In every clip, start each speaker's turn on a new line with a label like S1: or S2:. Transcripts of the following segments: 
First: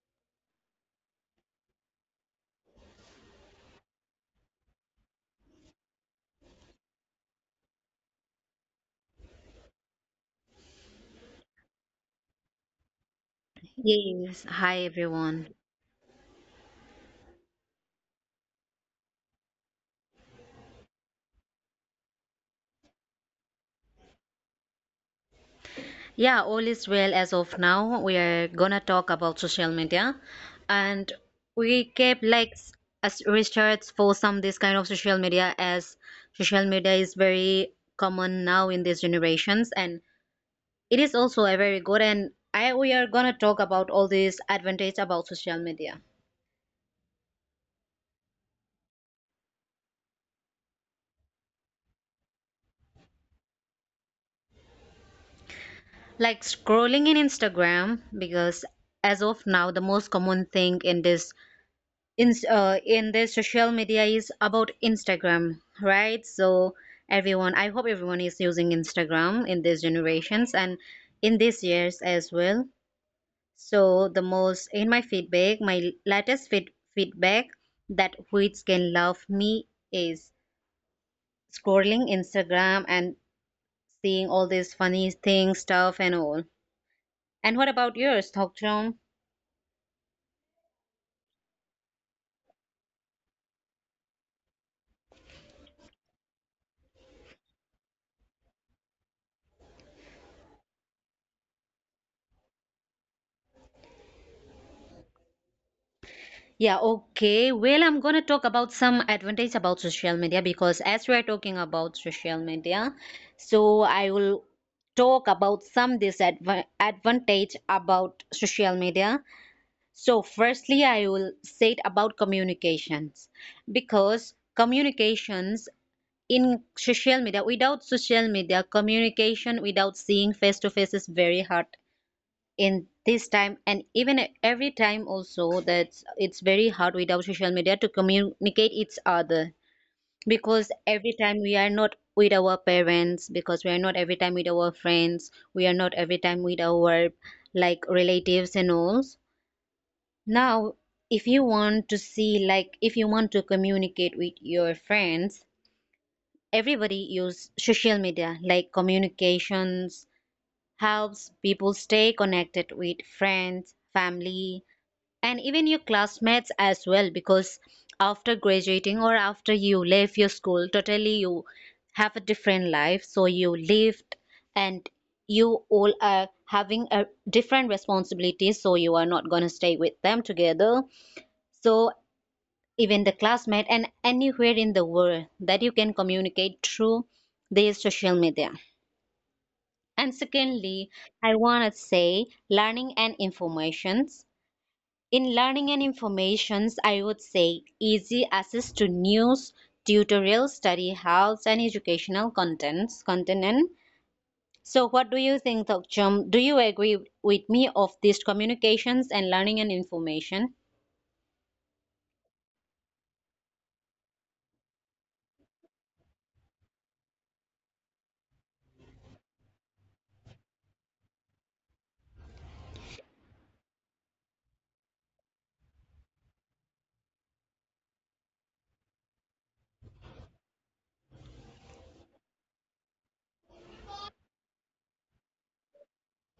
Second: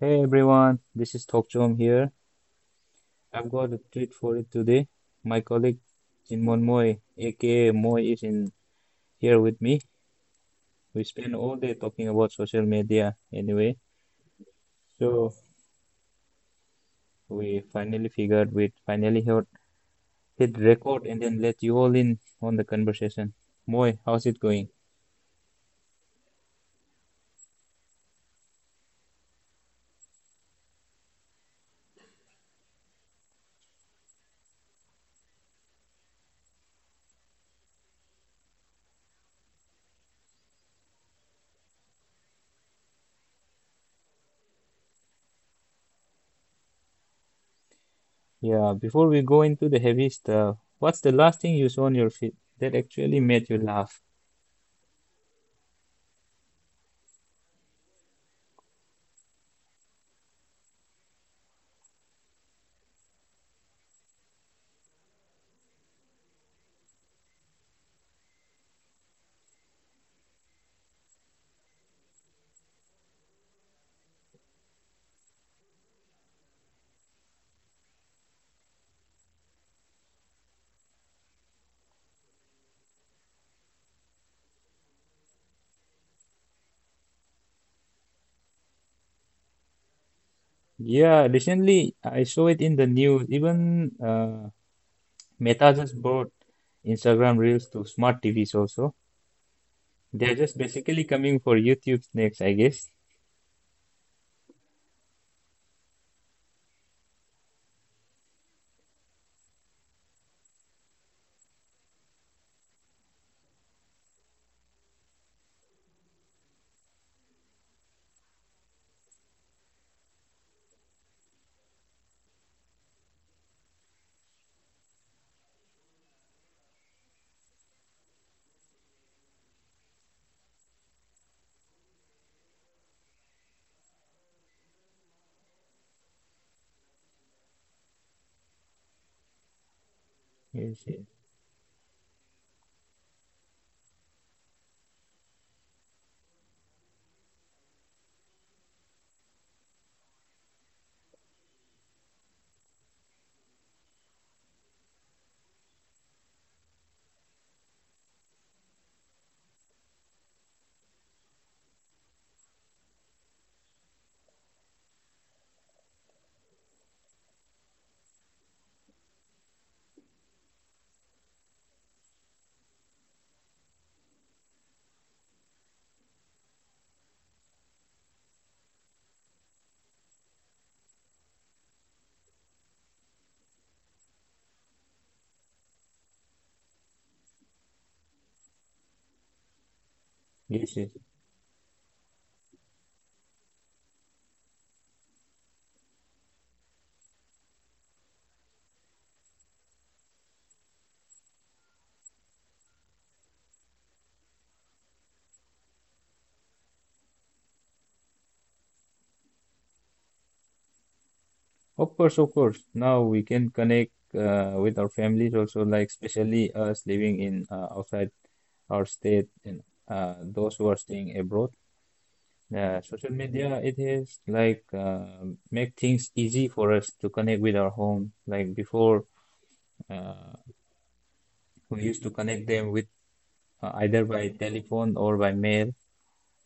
S1: Hey everyone, this is Tokchom here. I've got a treat for you today. My colleague Jinmon Moy, aka Moy, is in here with me. We spent all day talking about social media anyway,
S2: Yes, hi
S1: so
S2: everyone.
S1: we finally figured we'd hit record and then let you all in on the conversation. Moy, how's it going?
S2: Yeah, all is well as of now. We are gonna talk about social media, and we kept like as research for some this kind of social media as social media is very common now in these generations, and it is also a very good. And I we are gonna talk about all these advantage about social media,
S1: Yeah, before we go into the heavy stuff, what's the last thing you saw on your feed that actually made you laugh?
S2: like scrolling in Instagram because as of now the most common thing in this in this social media is about Instagram, right? So everyone I hope everyone is using Instagram in these generations and in these years as well. So the most in my feedback my latest feedback that which can love me is scrolling Instagram and seeing all these funny things stuff and all. And what about yours, Thokchom?
S1: Yeah, recently I saw it in the news. Even Meta just brought Instagram Reels to smart TVs also. They're just basically coming for YouTube next, I guess.
S2: Yeah, okay. Well, I'm going to talk about some advantage about social media because as we are talking about social media, so I will talk about some disadvantage advantage about social media. So, firstly, I will say it about communications because communications in social media, without social media, communication without seeing face to face is very hard in this time and even every time also that it's very hard without social media to communicate each other because
S1: Yes, yes,
S2: every time we are not with our parents, because we are not every time with our friends, we are not every time with our like relatives and all. Now if you want to see like if you want to communicate with your friends, everybody use social media, like communications helps people stay connected with friends, family, and even your classmates as well, because after graduating or after you leave your school totally, you have a different life, so you lived, and you all are having a different responsibility, so you are not going to stay with them together. So even the classmate and anywhere in the world, that you can communicate through these social media. And
S1: yes, yes.
S2: secondly, I want to say learning and information. In learning and informations, I would say easy access to news, tutorials, study helps, and educational contents. Content and So, what do you think, Thokchum? Do you agree with me of these communications and learning and information?
S1: Of course, of course. Now we can connect with our families also, like especially us living in outside our state and those who are staying abroad. Social media, it is like make things easy for us to connect with our home. Like before, uh, we used to connect them with either by telephone or by mail.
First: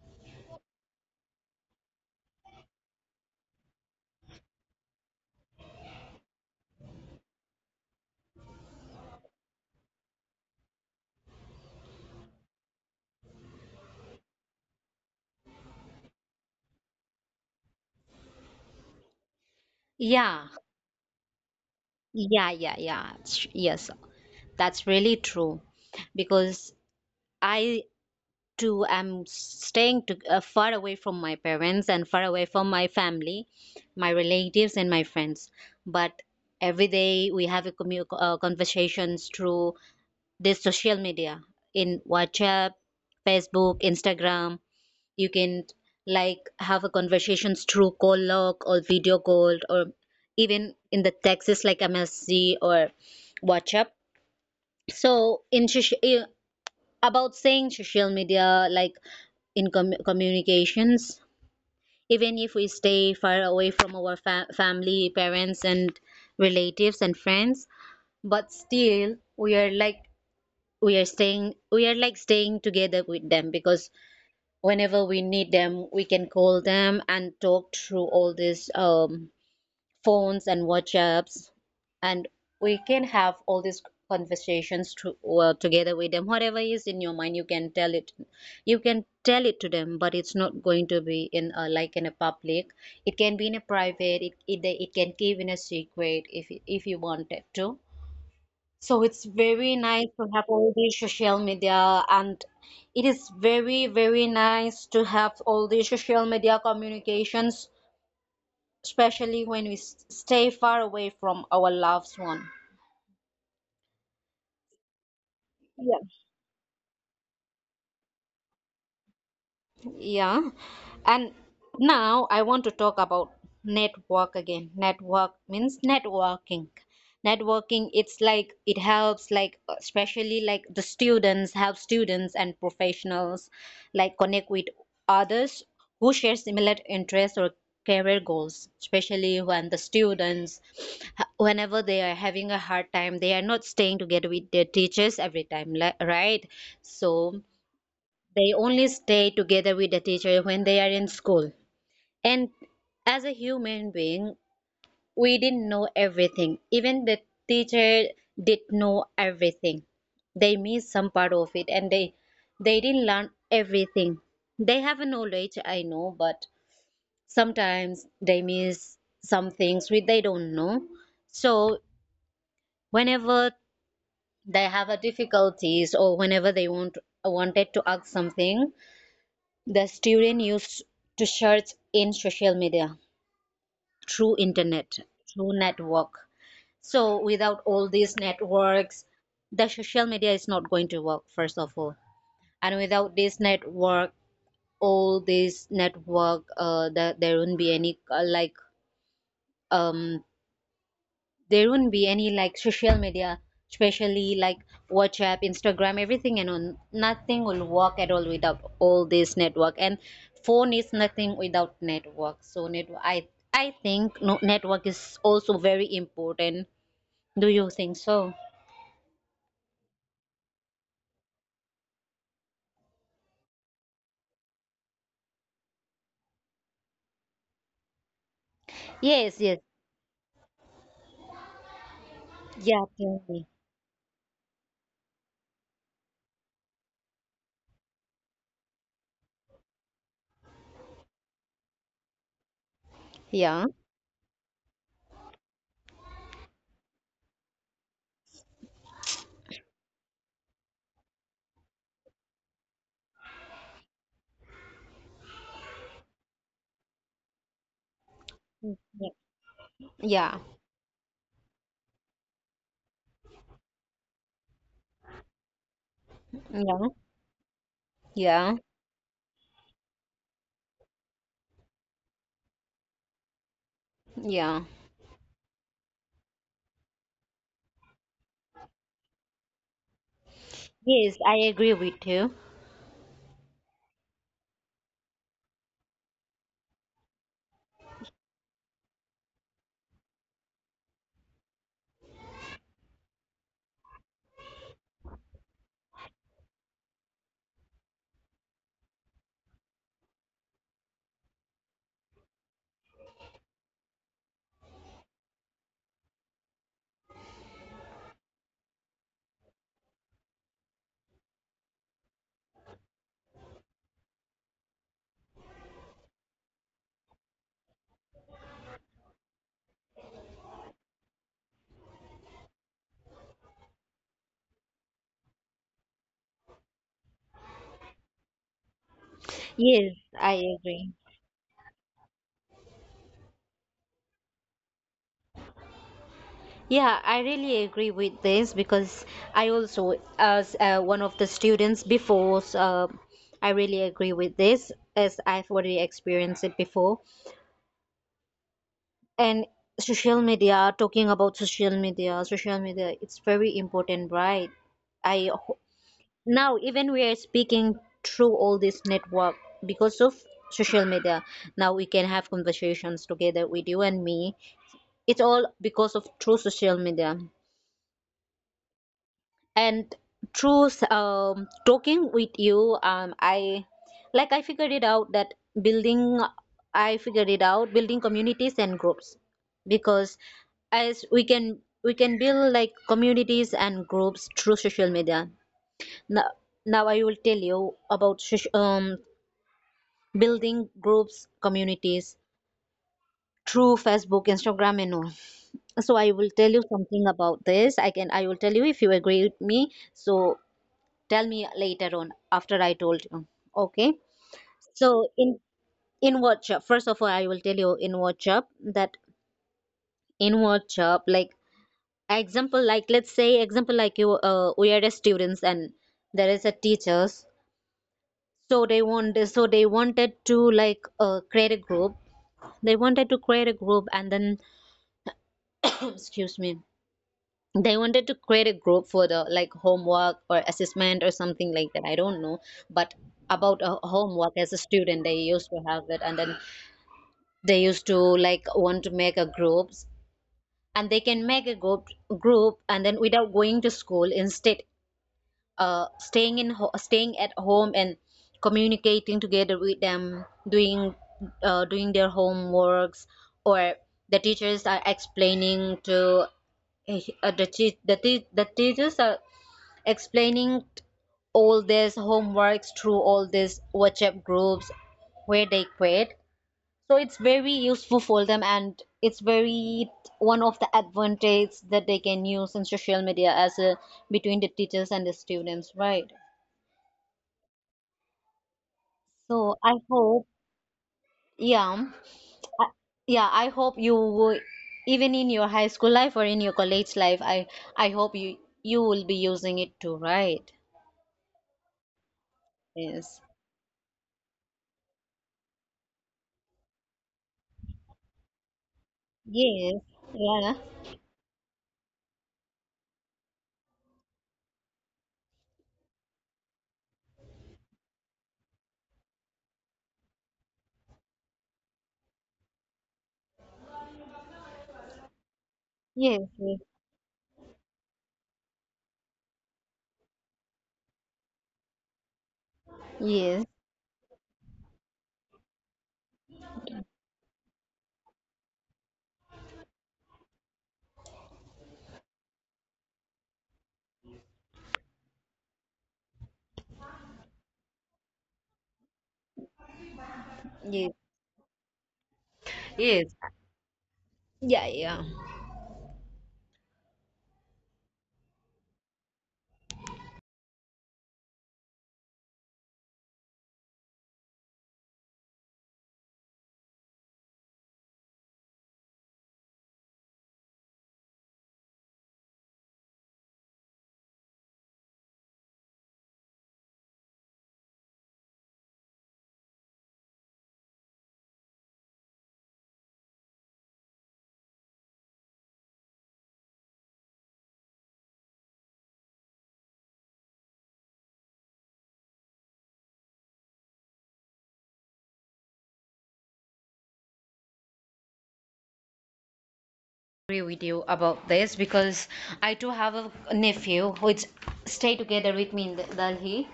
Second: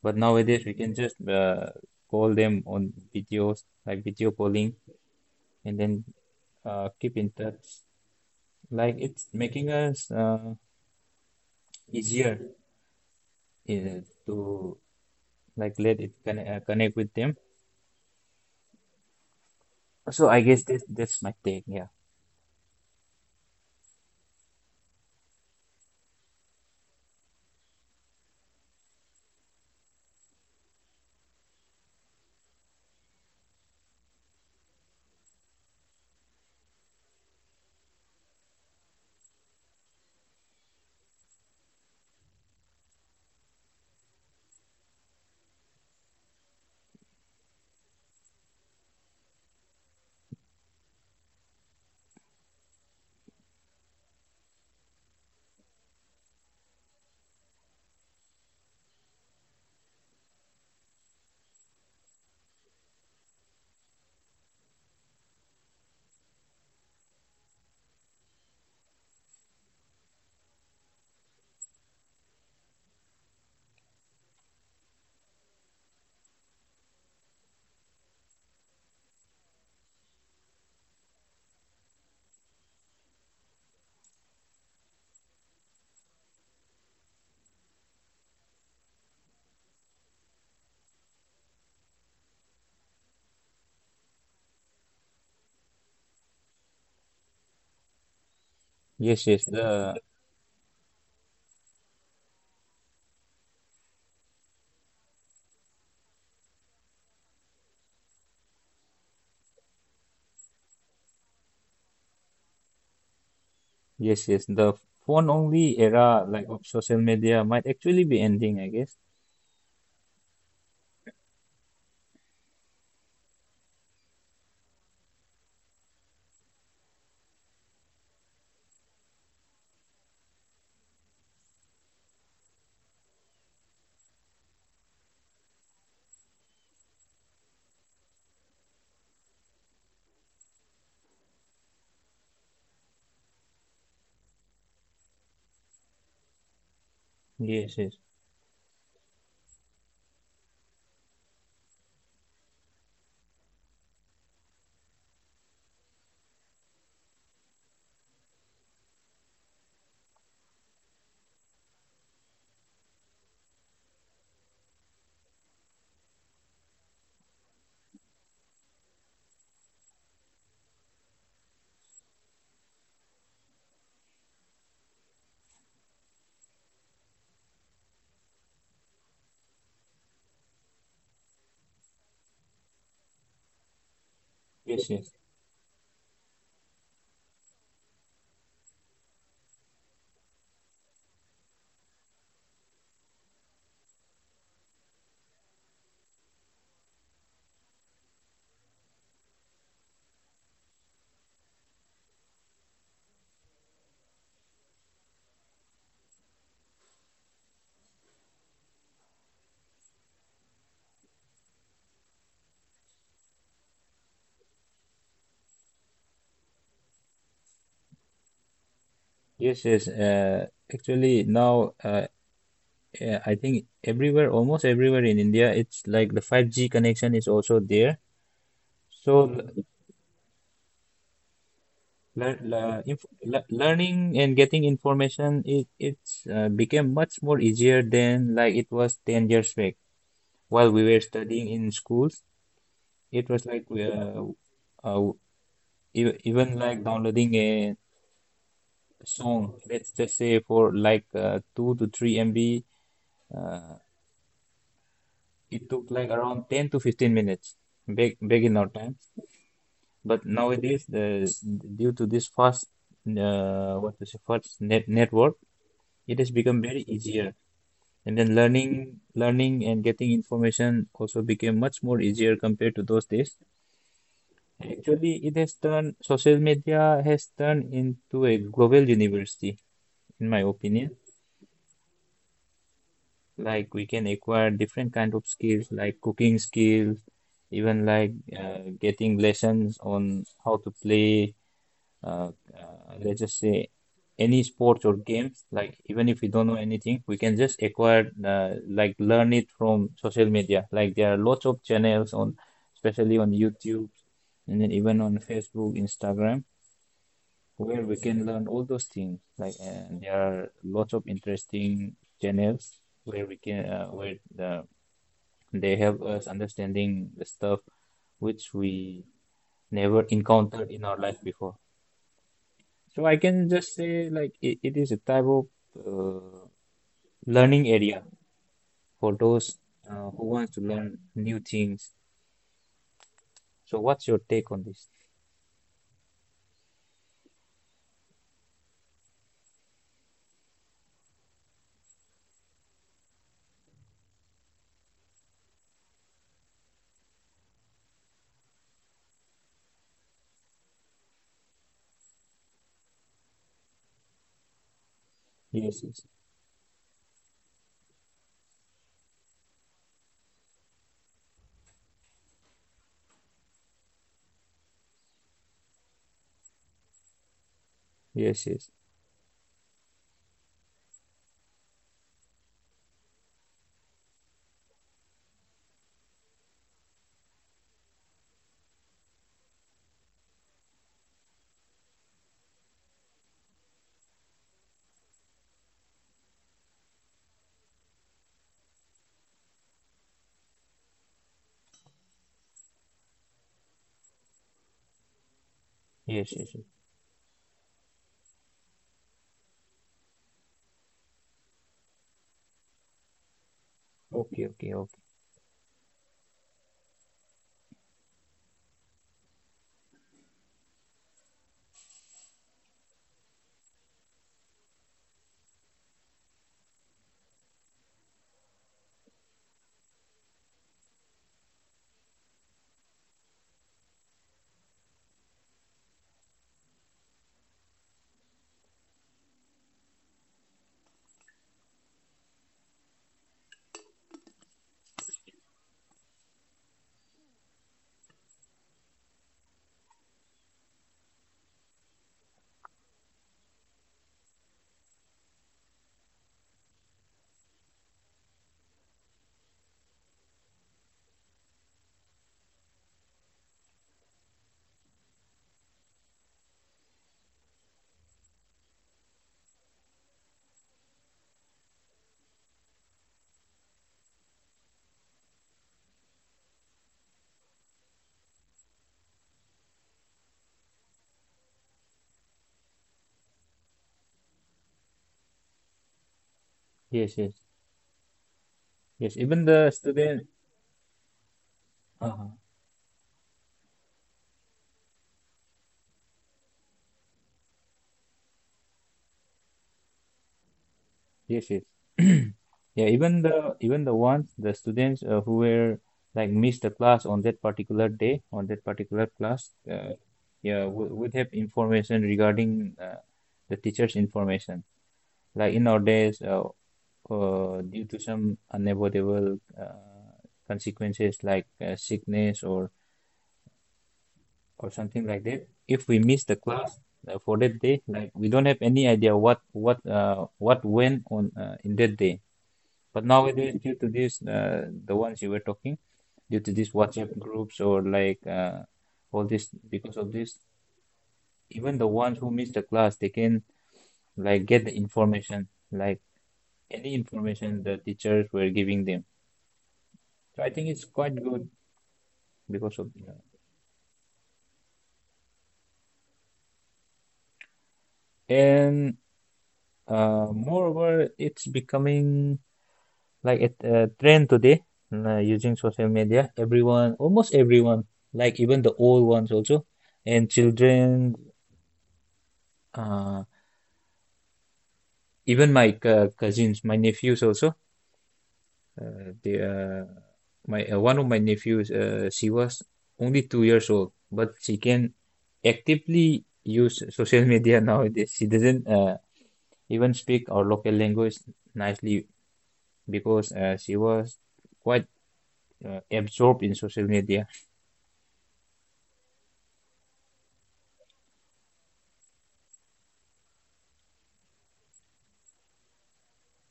S1: But nowadays we can just call them on videos, like video calling, and then keep in touch. Like it's making us easier to like let it connect with them. So I
S2: Yeah,
S1: guess that's my take. Yeah.
S2: yeah, yeah, yeah. Yes, that's really true because I I'm staying far away from my parents and far away from my family, my relatives and my friends. But every day we have a conversations through this social media, in WhatsApp, Facebook, Instagram. You can like have a conversations through call log or video call, or even in the texts like MSC or WhatsApp. So about saying social media, like in communications, even if we stay far away from our family, parents, and relatives, and friends, but still we are like, we are like staying together with them, because whenever we need them, we can call them and talk through all this phones and WhatsApps, and we can have all these conversations well, together with them. Whatever is in your mind, you can tell it. You can tell it to them, but it's not going to be in a, like in a public. It can be in a private. It can keep in a secret if you wanted to. So it's
S1: Yes, yes.
S2: very
S1: The
S2: nice to have all these social media, and it is very, very nice to have all these social media communications, especially when we stay far away from our loved one.
S1: yes, yes. The phone only era like of social media might actually be ending, I guess.
S2: Yeah. And now I want to talk about network again. Network means networking. Networking, it's like it helps, like, especially like the students, help students and professionals, like, connect with others who share similar interests or career goals, especially when the students, whenever they are having a hard time, they are not staying together with their teachers every time, right? So,
S1: Yes, yes.
S2: they only stay together with the teacher when they are in school. And as a human being, we didn't know everything. Even the teacher did know everything. They missed some part of it, and they didn't learn everything. They have a knowledge, I know, but sometimes they miss some things which they don't know. So whenever they have a difficulties or whenever they wanted to ask something, the student used to search in social media through
S1: Yes,
S2: internet,
S1: yes.
S2: through network. So without all these networks, the social media is not going to work, first of all. And without this network, all this network, there won't be any like um there wouldn't be any like social media, especially like WhatsApp, Instagram, everything, and on, nothing will work at all without all this network. And phone is nothing without network. So network, I think, no, network is also very important. Do you think so?
S1: Yes, yes. Actually now, yeah, I think everywhere, almost everywhere in India, it's like the 5G connection is also there.
S2: Yes,
S1: So
S2: yes. Yeah, tell me.
S1: learning and getting information, it it's became much more easier than like it was 10 years back while we were studying in schools. It was
S2: Yeah,
S1: like uh, even like downloading a song, let's just say for like 2 to 3 MB, uh, it took like around 10 to 15 minutes back in our time.
S2: yeah,
S1: But
S2: yeah,
S1: nowadays, the due to this fast, what is it, fast network, it has become
S2: yeah,
S1: very easier. And then
S2: yeah,
S1: learning and getting information also became much more easier compared to those days.
S2: yeah.
S1: Actually, it has turned social media has turned into a global university, in my opinion.
S2: Yes, I agree with you.
S1: Like we can acquire different kind of skills, like cooking skills, even like getting lessons on how to play uh, let's just say any sports or games like even if we don't know anything we can just acquire like learn it from social media like there are lots of channels on especially on YouTube and then even on Facebook Instagram where we can learn all those things like and there are lots of interesting channels where we can they help us understanding the stuff which we never encountered in our life before. So I can just say like it is a type of uh, learning area for those
S2: Yes,
S1: uh, who
S2: I
S1: wants to
S2: agree.
S1: learn new things. So what's your take on this?
S2: Yeah, I really agree with this because I also, as one of the students before, so I really agree with this as I've already experienced it before. And social media, talking about social media, it's very important, right? I ho-
S1: Yes, yes,
S2: Now even we are speaking through all this network because of social media. Now we can have conversations together with you and me. It's all because of through social media.
S1: yes, yes,
S2: And through talking with you, like i figured it out that building I figured it out building communities and groups, because as we can build like communities and groups through social media. Now, now I will tell you about building groups communities through Facebook, Instagram and all. So I will
S1: yes,
S2: tell
S1: yes,
S2: you
S1: yes.
S2: something about this. I will tell you if you agree with me, so tell me later on after I told you. Okay.
S1: Okay, okay, okay.
S2: So in WhatsApp, first of all, I will tell you in WhatsApp that in WhatsApp, like example, like let's say example, like you, we are the students and there is a teachers. So they wanted to like create a group. They wanted to create a group and then, excuse me, they wanted to create a group for the like homework or assessment or something like that. I don't know, but about a homework as a student, they used to have it, and then they used to like want to make a groups, and they can make a group and then without going to school, instead staying at home and communicating together with them, doing doing their homeworks, or the teachers are explaining to the teachers are explaining all this homeworks through all these WhatsApp groups where they create. So it's very useful for them, and it's very one of the advantage that they can use in social media as a between the teachers and the students, right?
S1: Yes, yes, yes.
S2: So
S1: Even
S2: I
S1: the
S2: hope.
S1: student.
S2: Yeah.
S1: Uh-huh.
S2: I, yeah, I hope you will- even in your high school life or in your college life, I hope you will be using it too, right?
S1: Yes, yes. Yeah,
S2: Yes,
S1: even the ones the students who were like missed the class on that particular day on that particular class.
S2: yes, yeah
S1: Yeah, would have information regarding the teacher's information. Like in nowadays, due to some unavoidable consequences like sickness or something like that, if we
S2: yes
S1: miss the
S2: yes,
S1: class for that day, like we don't have any idea what went on in that day. But
S2: yes,
S1: nowadays, due to this, the ones you were talking, due to these WhatsApp groups or all this because of this, even the ones who miss the class they can like get the information like any information the teachers were giving them. So I think it's
S2: yes,
S1: quite good because of
S2: yes.
S1: that.
S2: Yeah, yeah.
S1: And moreover, it's becoming like a trend today using social media. Everyone, almost everyone, like even the old ones also, and children, uh, even my c cousins, my nephews also. They, my one of my nephews, she was only 2 years old, but she can actively use social media nowadays. She doesn't even speak our local language nicely because she was quite absorbed in social media.
S2: Agree with you about this because I too have a nephew who is stay together with me in Delhi.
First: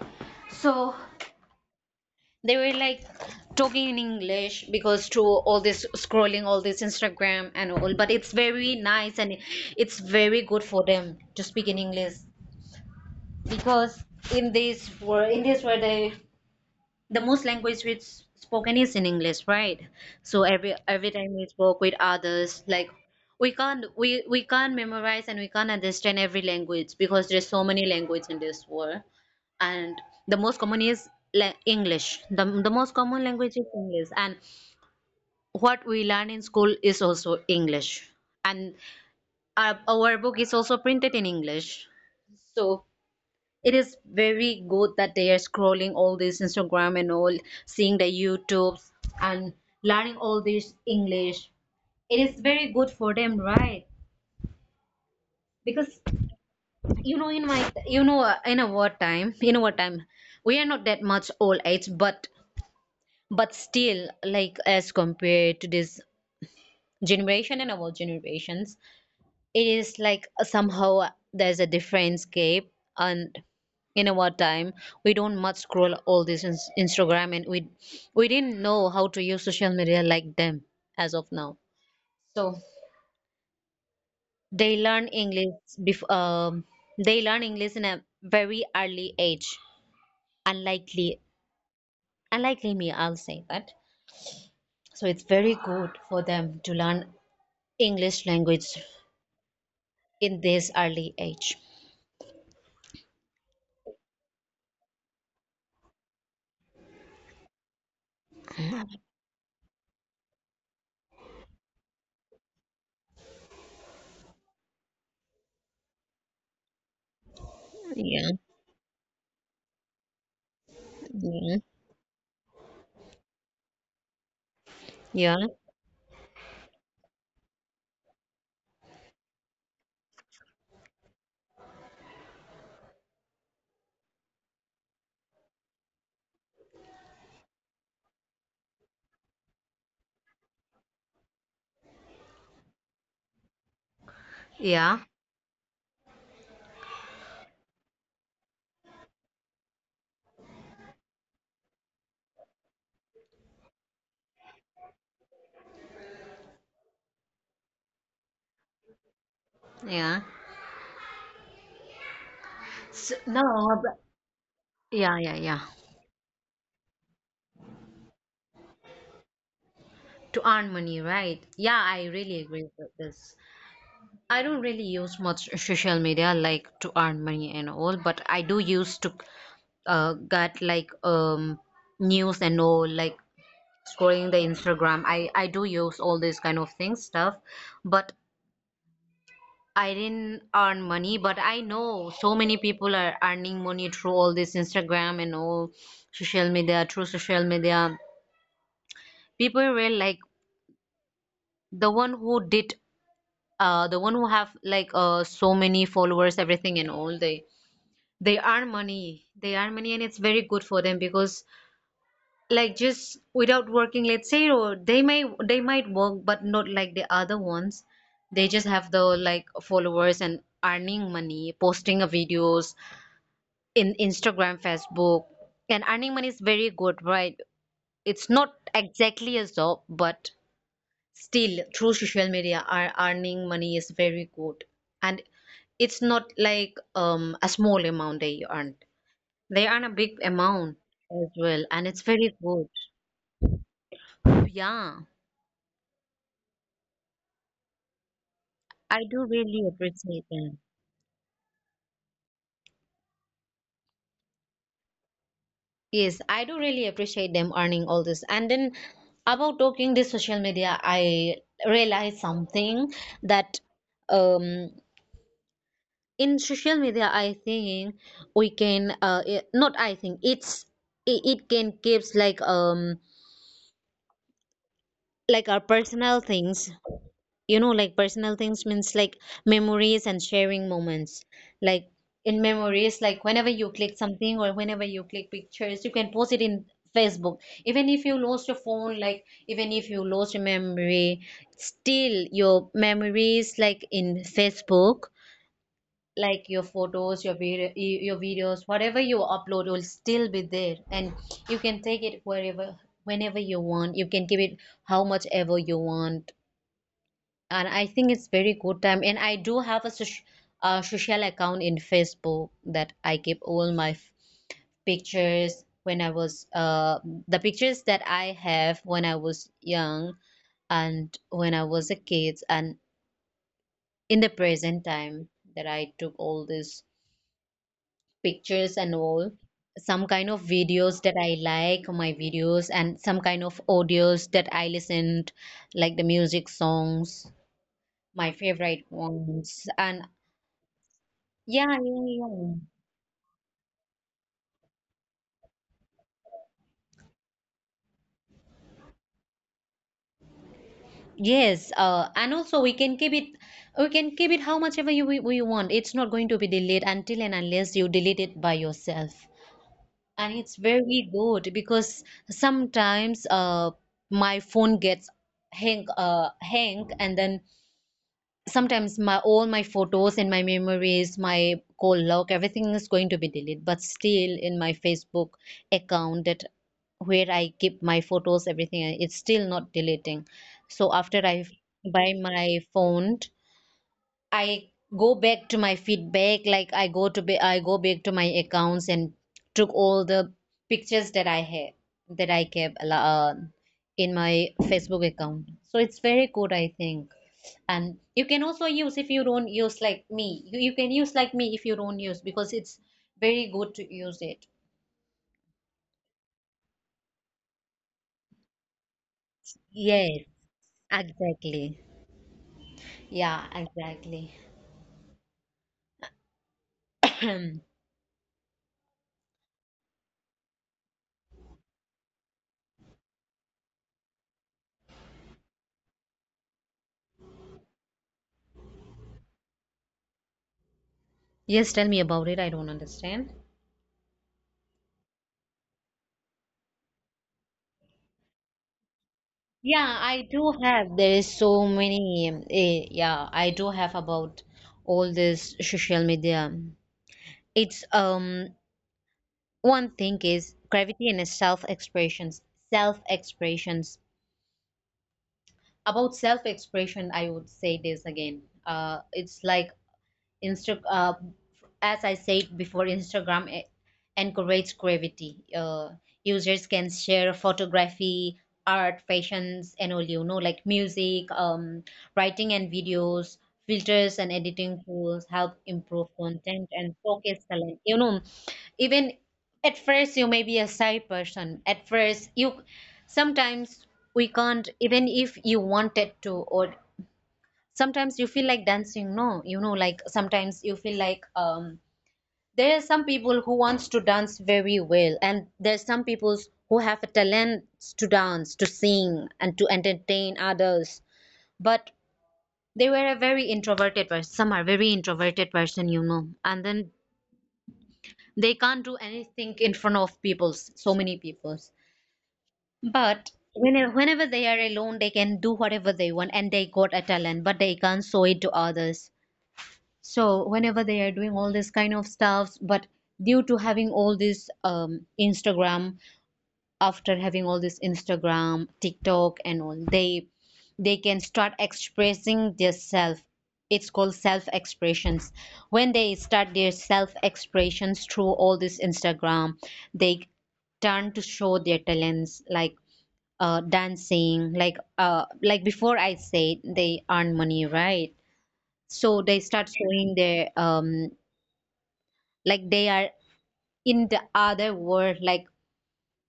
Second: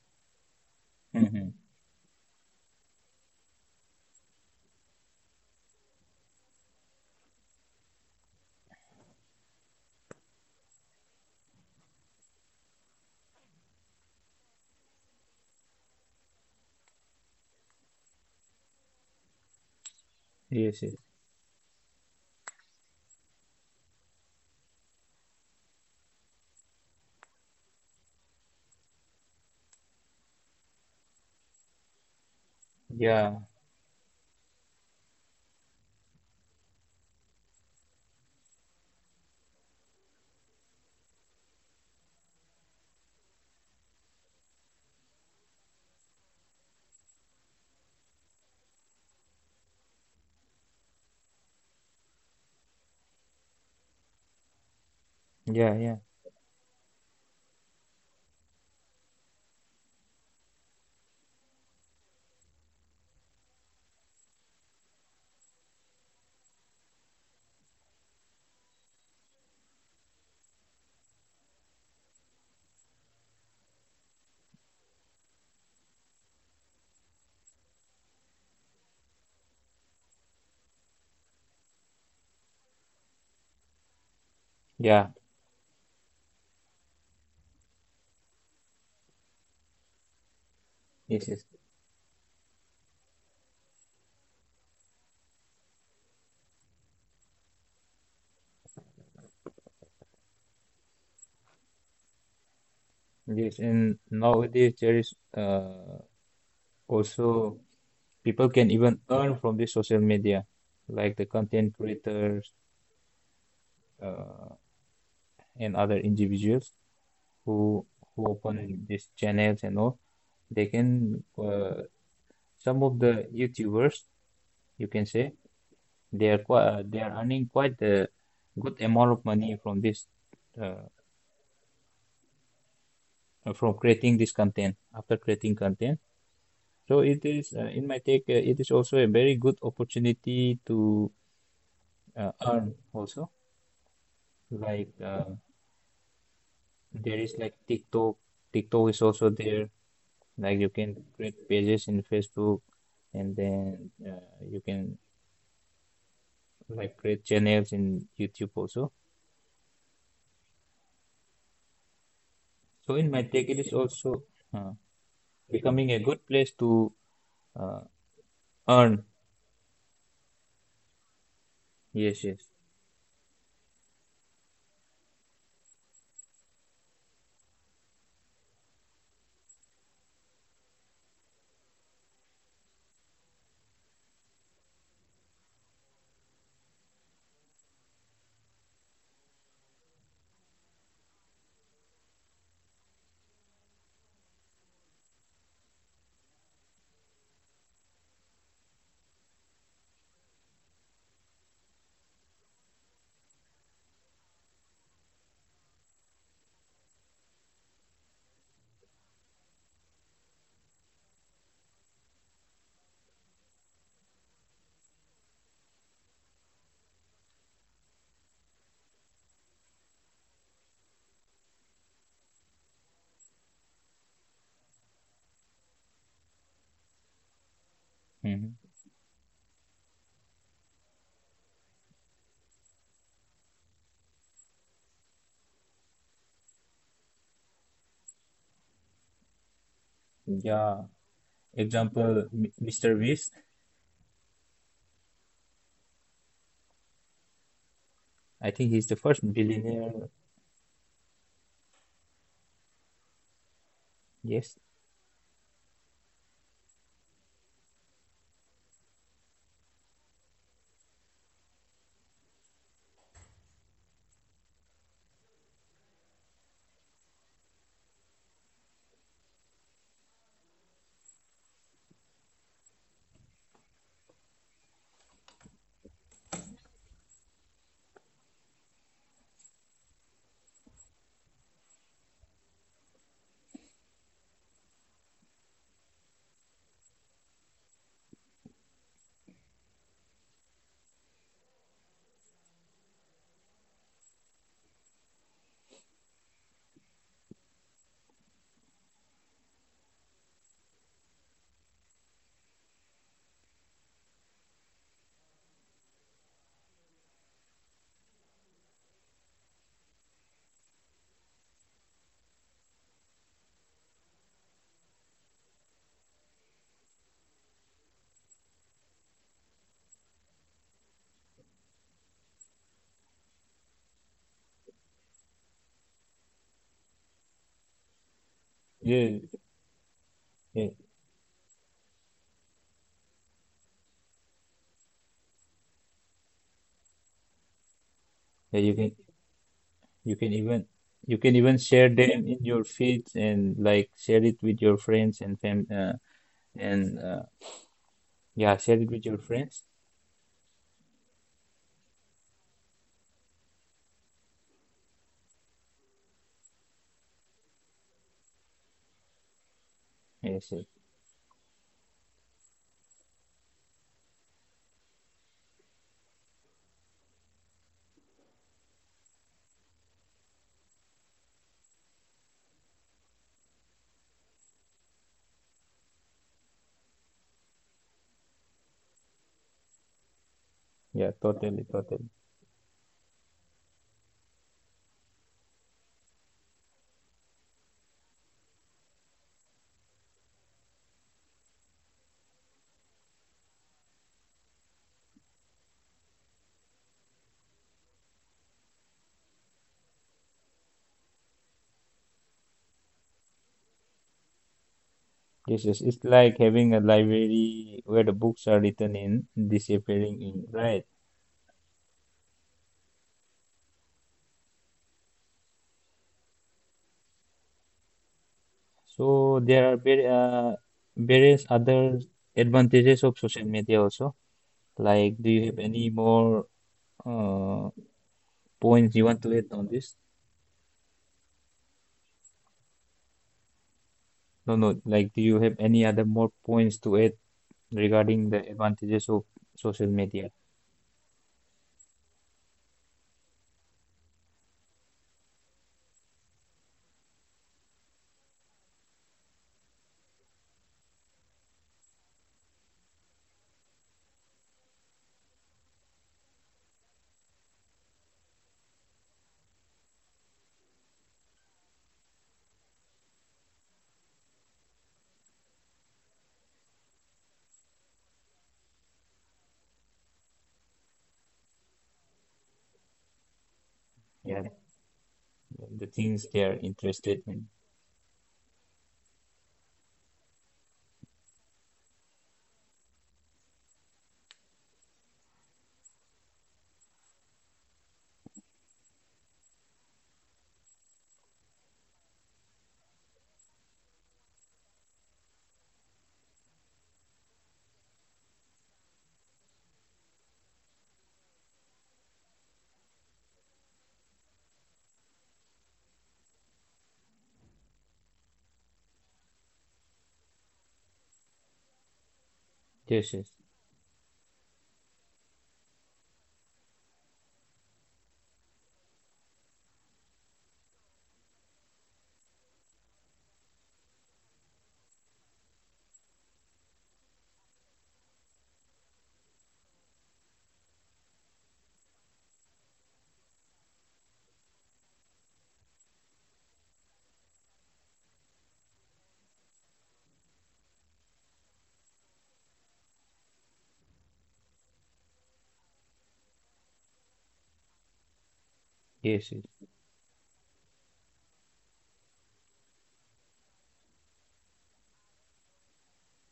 S2: So
S1: Mhm.
S2: they were like talking in English because through all this scrolling, all this Instagram and all. But it's very nice, and it's very good for them to speak in English because in this world, the most language which spoken is in English, right? So every
S1: Yes, yes.
S2: every time we spoke with others like we can't memorize, and we can't understand every language because there's so many language in this world. And the most common is English. The most common
S1: Yeah,
S2: language is English. And what we learn in school is also English. And our book is also printed in English. So it is very good that they are scrolling all this Instagram and all, seeing the YouTubes and learning all this English. It is very good for them, right?
S1: yeah, yeah,
S2: Because you know, in my you know, we are not that much old age, but still, like as compared to this generation and our generations, it is like somehow there's a different scape, and in our time, we don't much scroll all this Instagram, and we didn't know how to use social media like them as of now. So they learn
S1: yeah.
S2: English bef- um, they learn English in a very early age. Unlikely,
S1: Yes, yes,
S2: unlikely me, I'll say that. So it's very good for them to learn English language in this early age.
S1: yes. And nowadays there is also people can even earn from this social media, like the content creators, uh, and other individuals who who
S2: Yeah,
S1: open these channels and all they can
S2: yeah,
S1: some of the YouTubers you can say
S2: yeah,
S1: they are quite they are earning quite a good amount of money from this, uh, from creating content. So it is in my take, it is also a very good opportunity to earn also, like,
S2: yeah,
S1: there is like TikTok. TikTok is also there. Like you can create pages in Facebook, and then you can like create channels in YouTube also.
S2: yeah.
S1: So in
S2: So,
S1: my
S2: no,
S1: tech, it is
S2: but
S1: also uh,
S2: yeah, yeah, yeah.
S1: becoming a good place to uh, earn.
S2: To earn money, right? Yeah, I
S1: Yes,
S2: really
S1: yes.
S2: agree with this. I don't really use much social media like to earn money and all, but I do use to get like news and all like scrolling the Instagram. I do use all this kind of things stuff, but I didn't earn money. But I know so many people are earning money through all this Instagram and all social media, through social media. People will like the one who did the one who have like so many followers, everything, and all, they they earn money, and it's very good for them because like just without working, let's say, or they might work but not like the other ones. They just have the like followers and earning money posting a videos in Instagram, Facebook, and earning money is very good, right? It's not
S1: hmm
S2: exactly a job, but still through social media are earning money is very good. And it's not like a small amount they earn, they earn a big amount
S1: Yeah.
S2: as well, and it's
S1: Example,
S2: very good.
S1: Mr. Beast.
S2: Yeah,
S1: I think he's the
S2: I do
S1: first
S2: really
S1: billionaire.
S2: appreciate them.
S1: Yes.
S2: Yes, I do really appreciate them earning all this. And then about talking this social media, I realized something, that um in social media I think we can not I think it's it can gives like our personal things, you know, like personal things means like memories and sharing moments. Like in memories, like whenever you click something or whenever you click pictures, you can post it in Facebook. Even if you lost your phone, like even if you lost your memory, still your memories like in Facebook, like your photos, your video, your videos, whatever you upload will still be there, and you can take it wherever, whenever you want, you can keep it how much ever you want. And I think it's very good time, and I do have a social account in Facebook that I keep all pictures when I was the pictures that I have when I was young, and when I was a kid, and in the present time, that I took all this pictures and
S1: Yeah.
S2: all, some kind of
S1: Yeah.
S2: videos that I like, my videos, and some kind of audios that I listened, like the music songs, my
S1: Yeah.
S2: favorite ones, and
S1: You can even you can even
S2: yeah,
S1: share
S2: yeah,
S1: them in
S2: yeah.
S1: your feeds and like share it with your friends and fam and yeah share it with your friends.
S2: Yes, and also we can keep it, we can keep it how much ever we want. It's not going to be deleted until and unless you delete it by yourself. And
S1: Yes,
S2: it's
S1: yes.
S2: very good because sometimes my phone gets hang, and then sometimes my all my photos and my memories, my call log, everything is going to be deleted, but still in my Facebook account that where I keep my photos, everything, it's still not deleting. So
S1: Yeah,
S2: after I
S1: totally, totally.
S2: buy my phone, I go back to my feedback, like I I go back to my accounts and took all the pictures that I had, that I kept in my Facebook account. So it's very good, I think. And you can also use if you don't use like me. You can use like me if you don't use, because it's very good to use it.
S1: Yes, yes. It's like having a library where the books are written in, disappearing
S2: Yes,
S1: in, right?
S2: exactly. Yeah, exactly.
S1: So there are very, various other advantages of social media also. Like, do you have any more uh, points you want to add on this?
S2: Yes, tell me about it. I don't understand.
S1: No, no. Like, do you have any other more points to add regarding the advantages of social
S2: Yeah, I
S1: media?
S2: do have. There is so many. Yeah, I do have about all this social media. It's one thing is gravity and self expressions. Self expressions about self expression, I would say this again. It's like Insta as I said before, encourages creativity. Users can share photography, art, fashions, and all, you know, like music, writing, and videos. Filters and
S1: Yeah,
S2: editing tools help
S1: the
S2: improve
S1: things they are
S2: content and
S1: interested
S2: focus
S1: in.
S2: talent. You know, even at first you may be a shy person. At first you sometimes we can't, even if you wanted to, or sometimes you feel like dancing, no, you know, like sometimes you feel like there are some people who wants to dance very well, and there's some people who have a talent to dance, to sing, and to entertain others, but they were a very introverted person, some are very introverted person, you know, and then they can't do anything in front of people's, so many people's,
S1: Yes, yes,
S2: but whenever they are alone they can do whatever they want, and they got a talent but they can't show it to others. So whenever they are doing all this kind of stuffs, but due to having all this Instagram, after having all this Instagram, TikTok, and all, they can start expressing their self. It's called self expressions. When they start their self expressions through all this Instagram, they turn to show their talents, like dancing, like before I said, they earn money, right? So
S1: yes,
S2: they
S1: yes,
S2: start showing their like they are in the other world, like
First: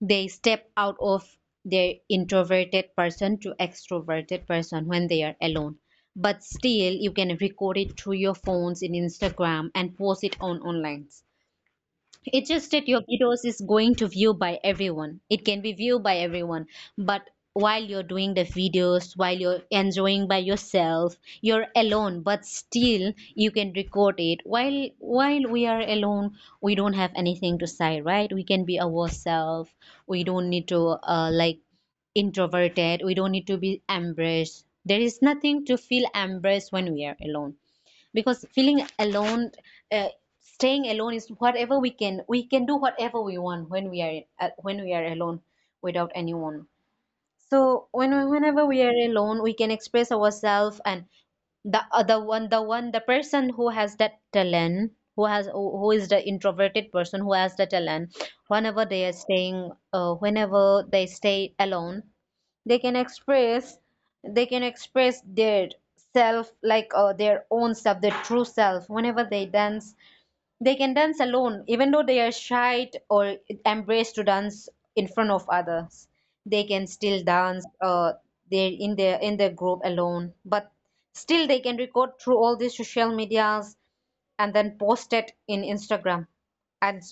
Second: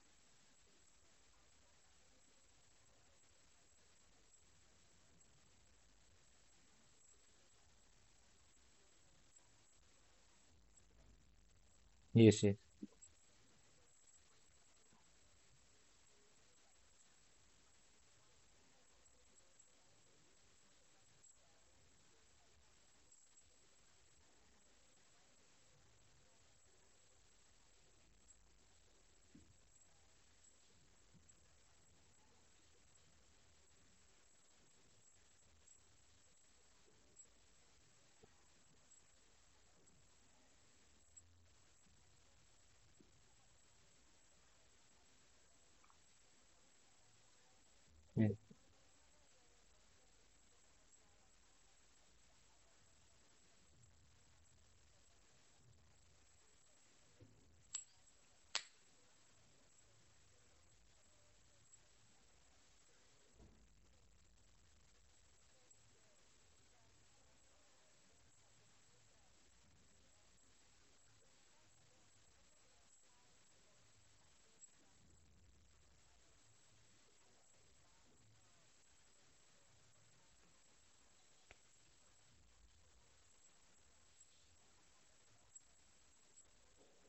S2: they step out of their introverted person to extroverted person. When they are alone, but still you can record it through your phones in Instagram and post it on online.
S1: yes,
S2: It's
S1: yes,
S2: just that
S1: yes,
S2: your videos is going to view by everyone, it can be viewed by everyone. But while you're doing the videos, while you're enjoying by yourself, you're alone, but still you can record it. While we are alone, we don't have anything to say, right? We can be ourselves. We don't need to like introverted, we don't need to be embarrassed. There is nothing to feel embarrassed when we are alone, because feeling alone, uh, staying alone is whatever we can, we can do whatever we want when we are alone, without anyone. So when whenever we are alone, we can express ourselves. And the other one, the one, the person who has that talent, who has, who is the introverted person who has the talent, whenever they are staying whenever they stay alone, they can express, they can express their self, like their own self, their true self. Whenever they dance, they can dance alone, even though they are shy or embrace to dance in front of others, they can still dance, they in their group alone, but still they can record through all these social medias, and then post it in Instagram, and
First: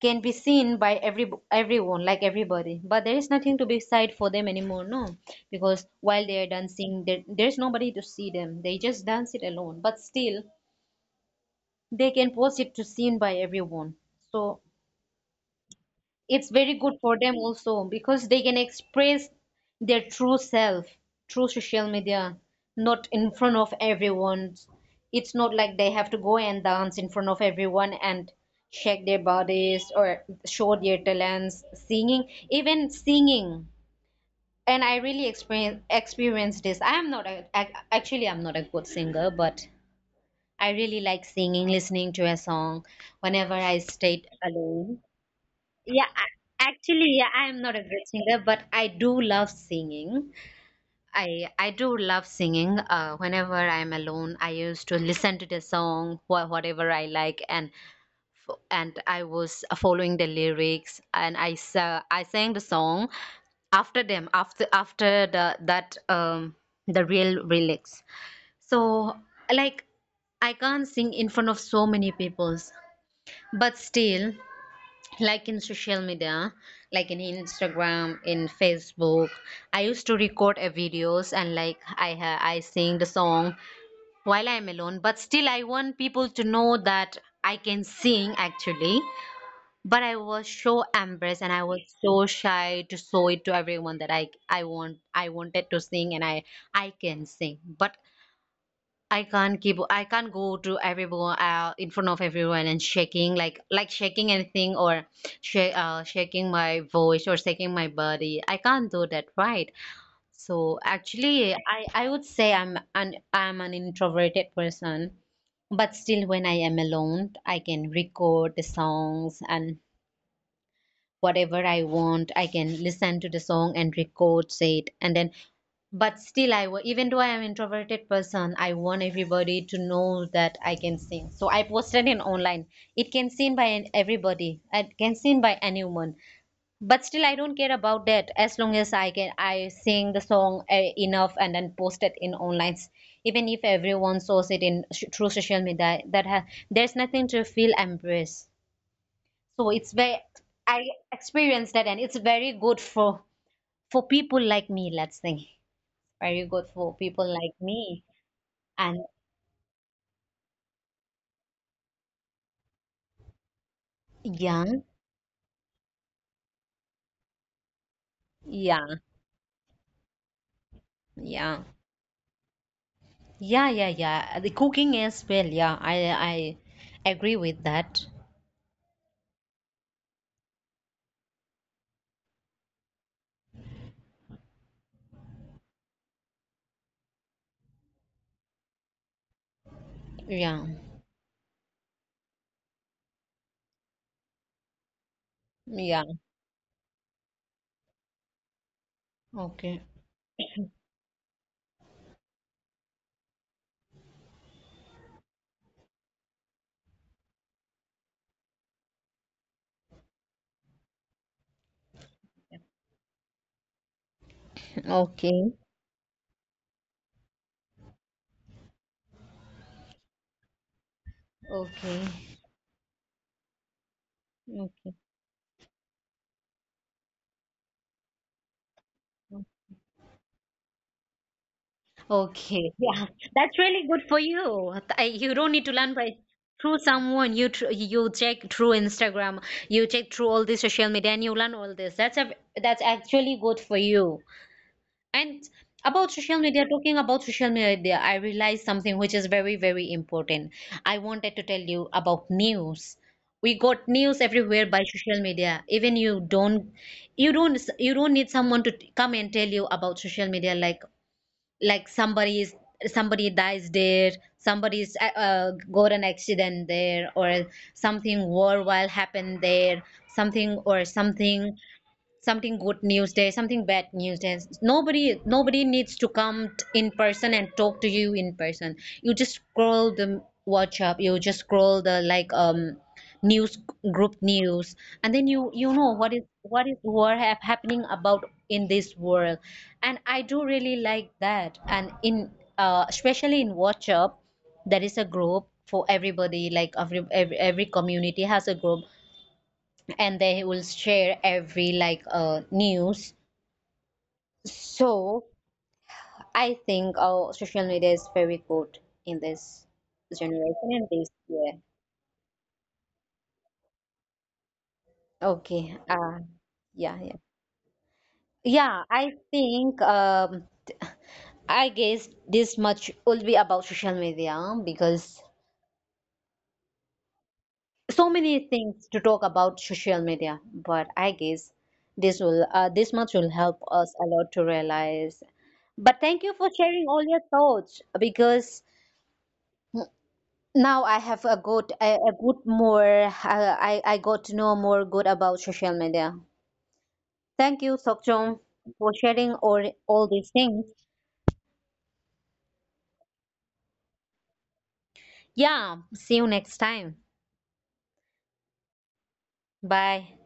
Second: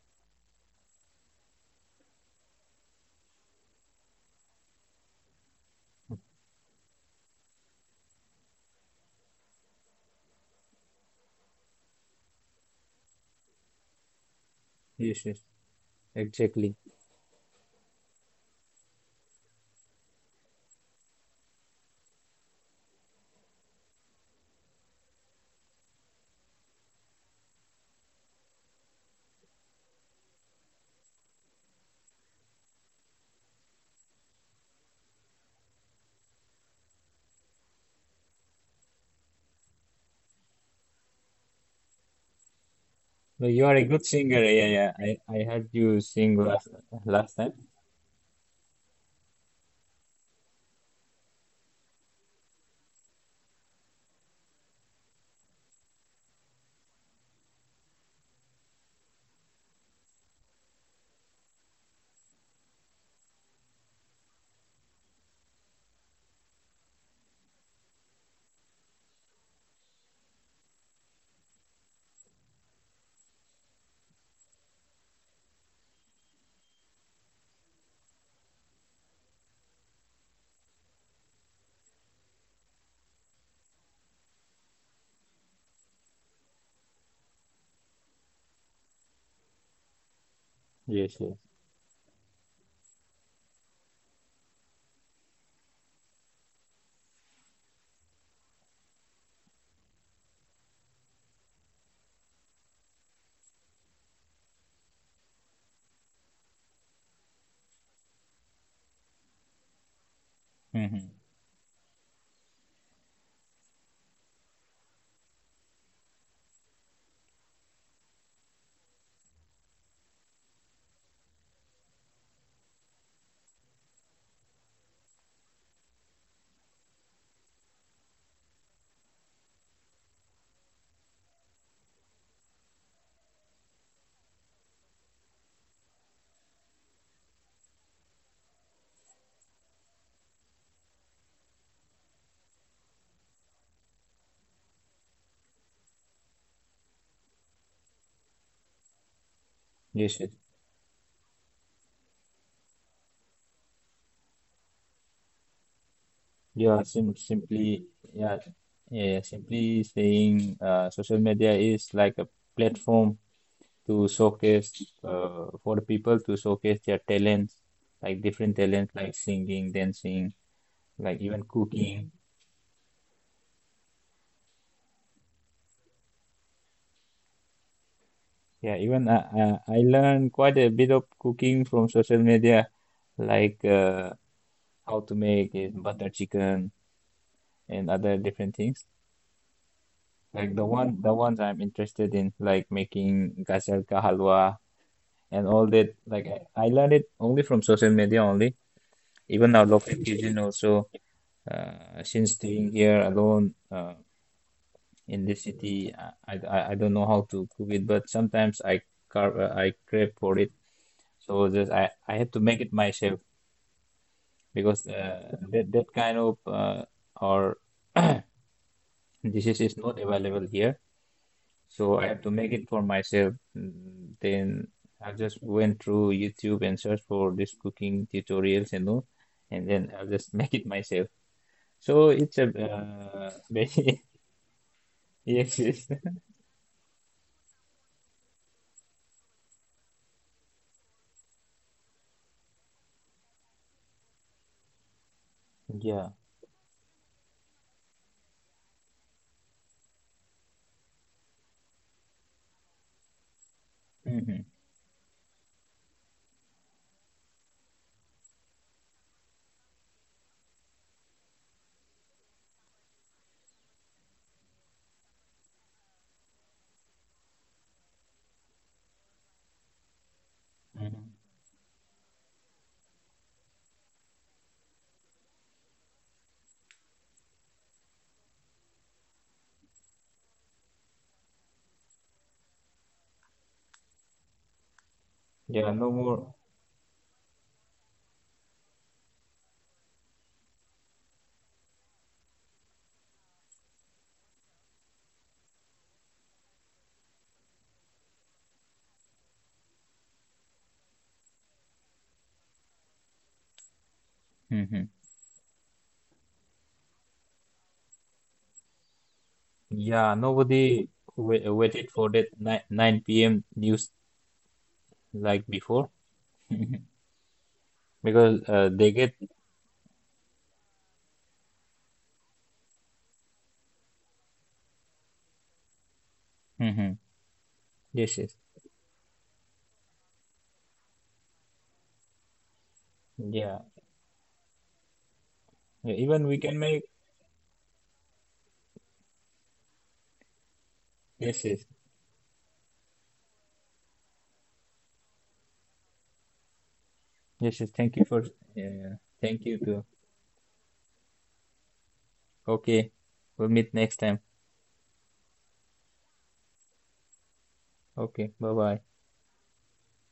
S2: can be seen by every everyone like everybody. But there is nothing to be said for them anymore, no, because while they are dancing there, there's nobody to see them, they just dance it alone, but still they can post it to seen by everyone. So
S1: yes. yes.
S2: it's very
S1: Exactly.
S2: good for them also, because they can express their true self through social media, not in front of everyone. It's not like they have to go and dance in front of everyone and shake their bodies or show their talents singing, even singing. And I really experienced this. I am not a, ac- actually I'm not a good singer, but I really like singing, listening to a song
S1: No,
S2: whenever
S1: you are
S2: I
S1: a good
S2: stayed
S1: singer. Yeah,
S2: alone.
S1: yeah. I heard you
S2: Yeah,
S1: sing
S2: actually, yeah,
S1: last
S2: I
S1: time.
S2: am not a great singer, but I do love singing. I do love singing. Whenever I'm alone, I used to listen to the song, whatever I like, and and I was following the lyrics, and I sang the song after them, after the that the real lyrics. So like I can't sing in front of so many peoples, but still like in social media, like in Instagram, in Facebook, I used to record a videos, and like I sing the song while I'm alone, but still I want people to know that I can sing actually. But I was so
S1: Yes, yes.
S2: embarrassed, and I was so shy to show it to everyone that I wanted to sing, and I can sing, but I can't go to everyone in front of everyone and shaking like shaking anything or shaking my voice or shaking my body. I can't do that, right? So
S1: hmm
S2: actually, I would say I'm an introverted person, but still when I am alone, I can record the songs and whatever I want. I can listen to the song and record it, and then but still even though I am introverted person, I want everybody to know that I can sing, so I posted it online. It can seen by everybody, it can seen by anyone, but still I don't care about that, as long as I sing the song enough, and then post it in online. Even if everyone saws it in through social media that there's nothing to feel embarrassed. So it's very,
S1: Yes, yes.
S2: I experienced that, and it's very good for people like me, let's think, very good
S1: You are
S2: for
S1: sim
S2: people like
S1: simply
S2: me
S1: yeah,
S2: and
S1: yeah, yeah, simply saying social media is like a platform to showcase
S2: young.
S1: for the people to showcase their talents, like different
S2: Yeah,
S1: talents like singing, dancing, like even
S2: yeah,
S1: cooking.
S2: yeah, yeah, yeah. The cooking as well. Yeah, I agree with that.
S1: Yeah, even I learned quite a bit of cooking from social media, like how to make is butter chicken and other different things. Like
S2: Yeah,
S1: the ones I'm interested in, like making gajar ka halwa and all that.
S2: yeah.
S1: I learned it only from social media only. Even our
S2: Okay,
S1: local cuisine also. Since staying here alone in this city, I don't know how to cook it, but sometimes I crave for it. So just I have to make it myself
S2: okay,
S1: because that kind of or dishes is not available here.
S2: okay,
S1: So I have to make it for myself. Mm, then
S2: okay,
S1: I just went through YouTube and searched for this cooking tutorials and all, and then I'll just make it myself. So it's a
S2: okay. Yeah, that's really good for
S1: very-
S2: you. I, you don't need to
S1: yes,
S2: learn
S1: yes,
S2: by through someone. You check through Instagram. You check through all the social media, and you learn all this. That's a, that's actually good for you. And about
S1: yeah,
S2: social media, talking about social media, I realized something which is very, very important. I wanted to tell you about news. We got news
S1: hmm
S2: everywhere by social media. Even you don't need someone to come and tell you about social media. Like somebody is, somebody dies there, somebody's got an accident there, or something worldwide happened there, something or
S1: hmm
S2: something, something good news there, something bad news there. Nobody needs to come in person and talk to you in person. You just scroll the WhatsApp, you just scroll the like news, group news, and then you
S1: yeah.
S2: know
S1: No
S2: what is
S1: more.
S2: what is what have happening about in this world. And I do really like that. And in especially in WhatsApp, there is a group for everybody, like every every community has a group, and they will share every like news.
S1: Hmm
S2: So I think social media is very good in this
S1: Yeah,
S2: generation and
S1: nobody
S2: this year.
S1: wait, waited for that nine p.m. news like
S2: Okay.
S1: before
S2: Yeah, yeah.
S1: because
S2: Yeah,
S1: they
S2: I
S1: get.
S2: think I guess this much will be about social media, because
S1: Hmm
S2: so
S1: Yes,
S2: many
S1: yes,
S2: things to talk about social media, but I guess this will this much will help
S1: yeah.
S2: us a lot to realize. But
S1: Yeah,
S2: thank you
S1: even
S2: for
S1: we can
S2: sharing
S1: make
S2: all your thoughts, because now I have a
S1: yes,
S2: good,
S1: yes.
S2: a good more. I got to know more good about social media. Thank
S1: Yes,
S2: you,
S1: yes. Thank you for.
S2: Sokjong,
S1: Yeah.
S2: for
S1: Yeah.
S2: sharing
S1: Thank you too.
S2: all these things.
S1: Okay. We'll meet next time.
S2: Yeah, see you next time.
S1: Okay. Bye bye.
S2: Bye.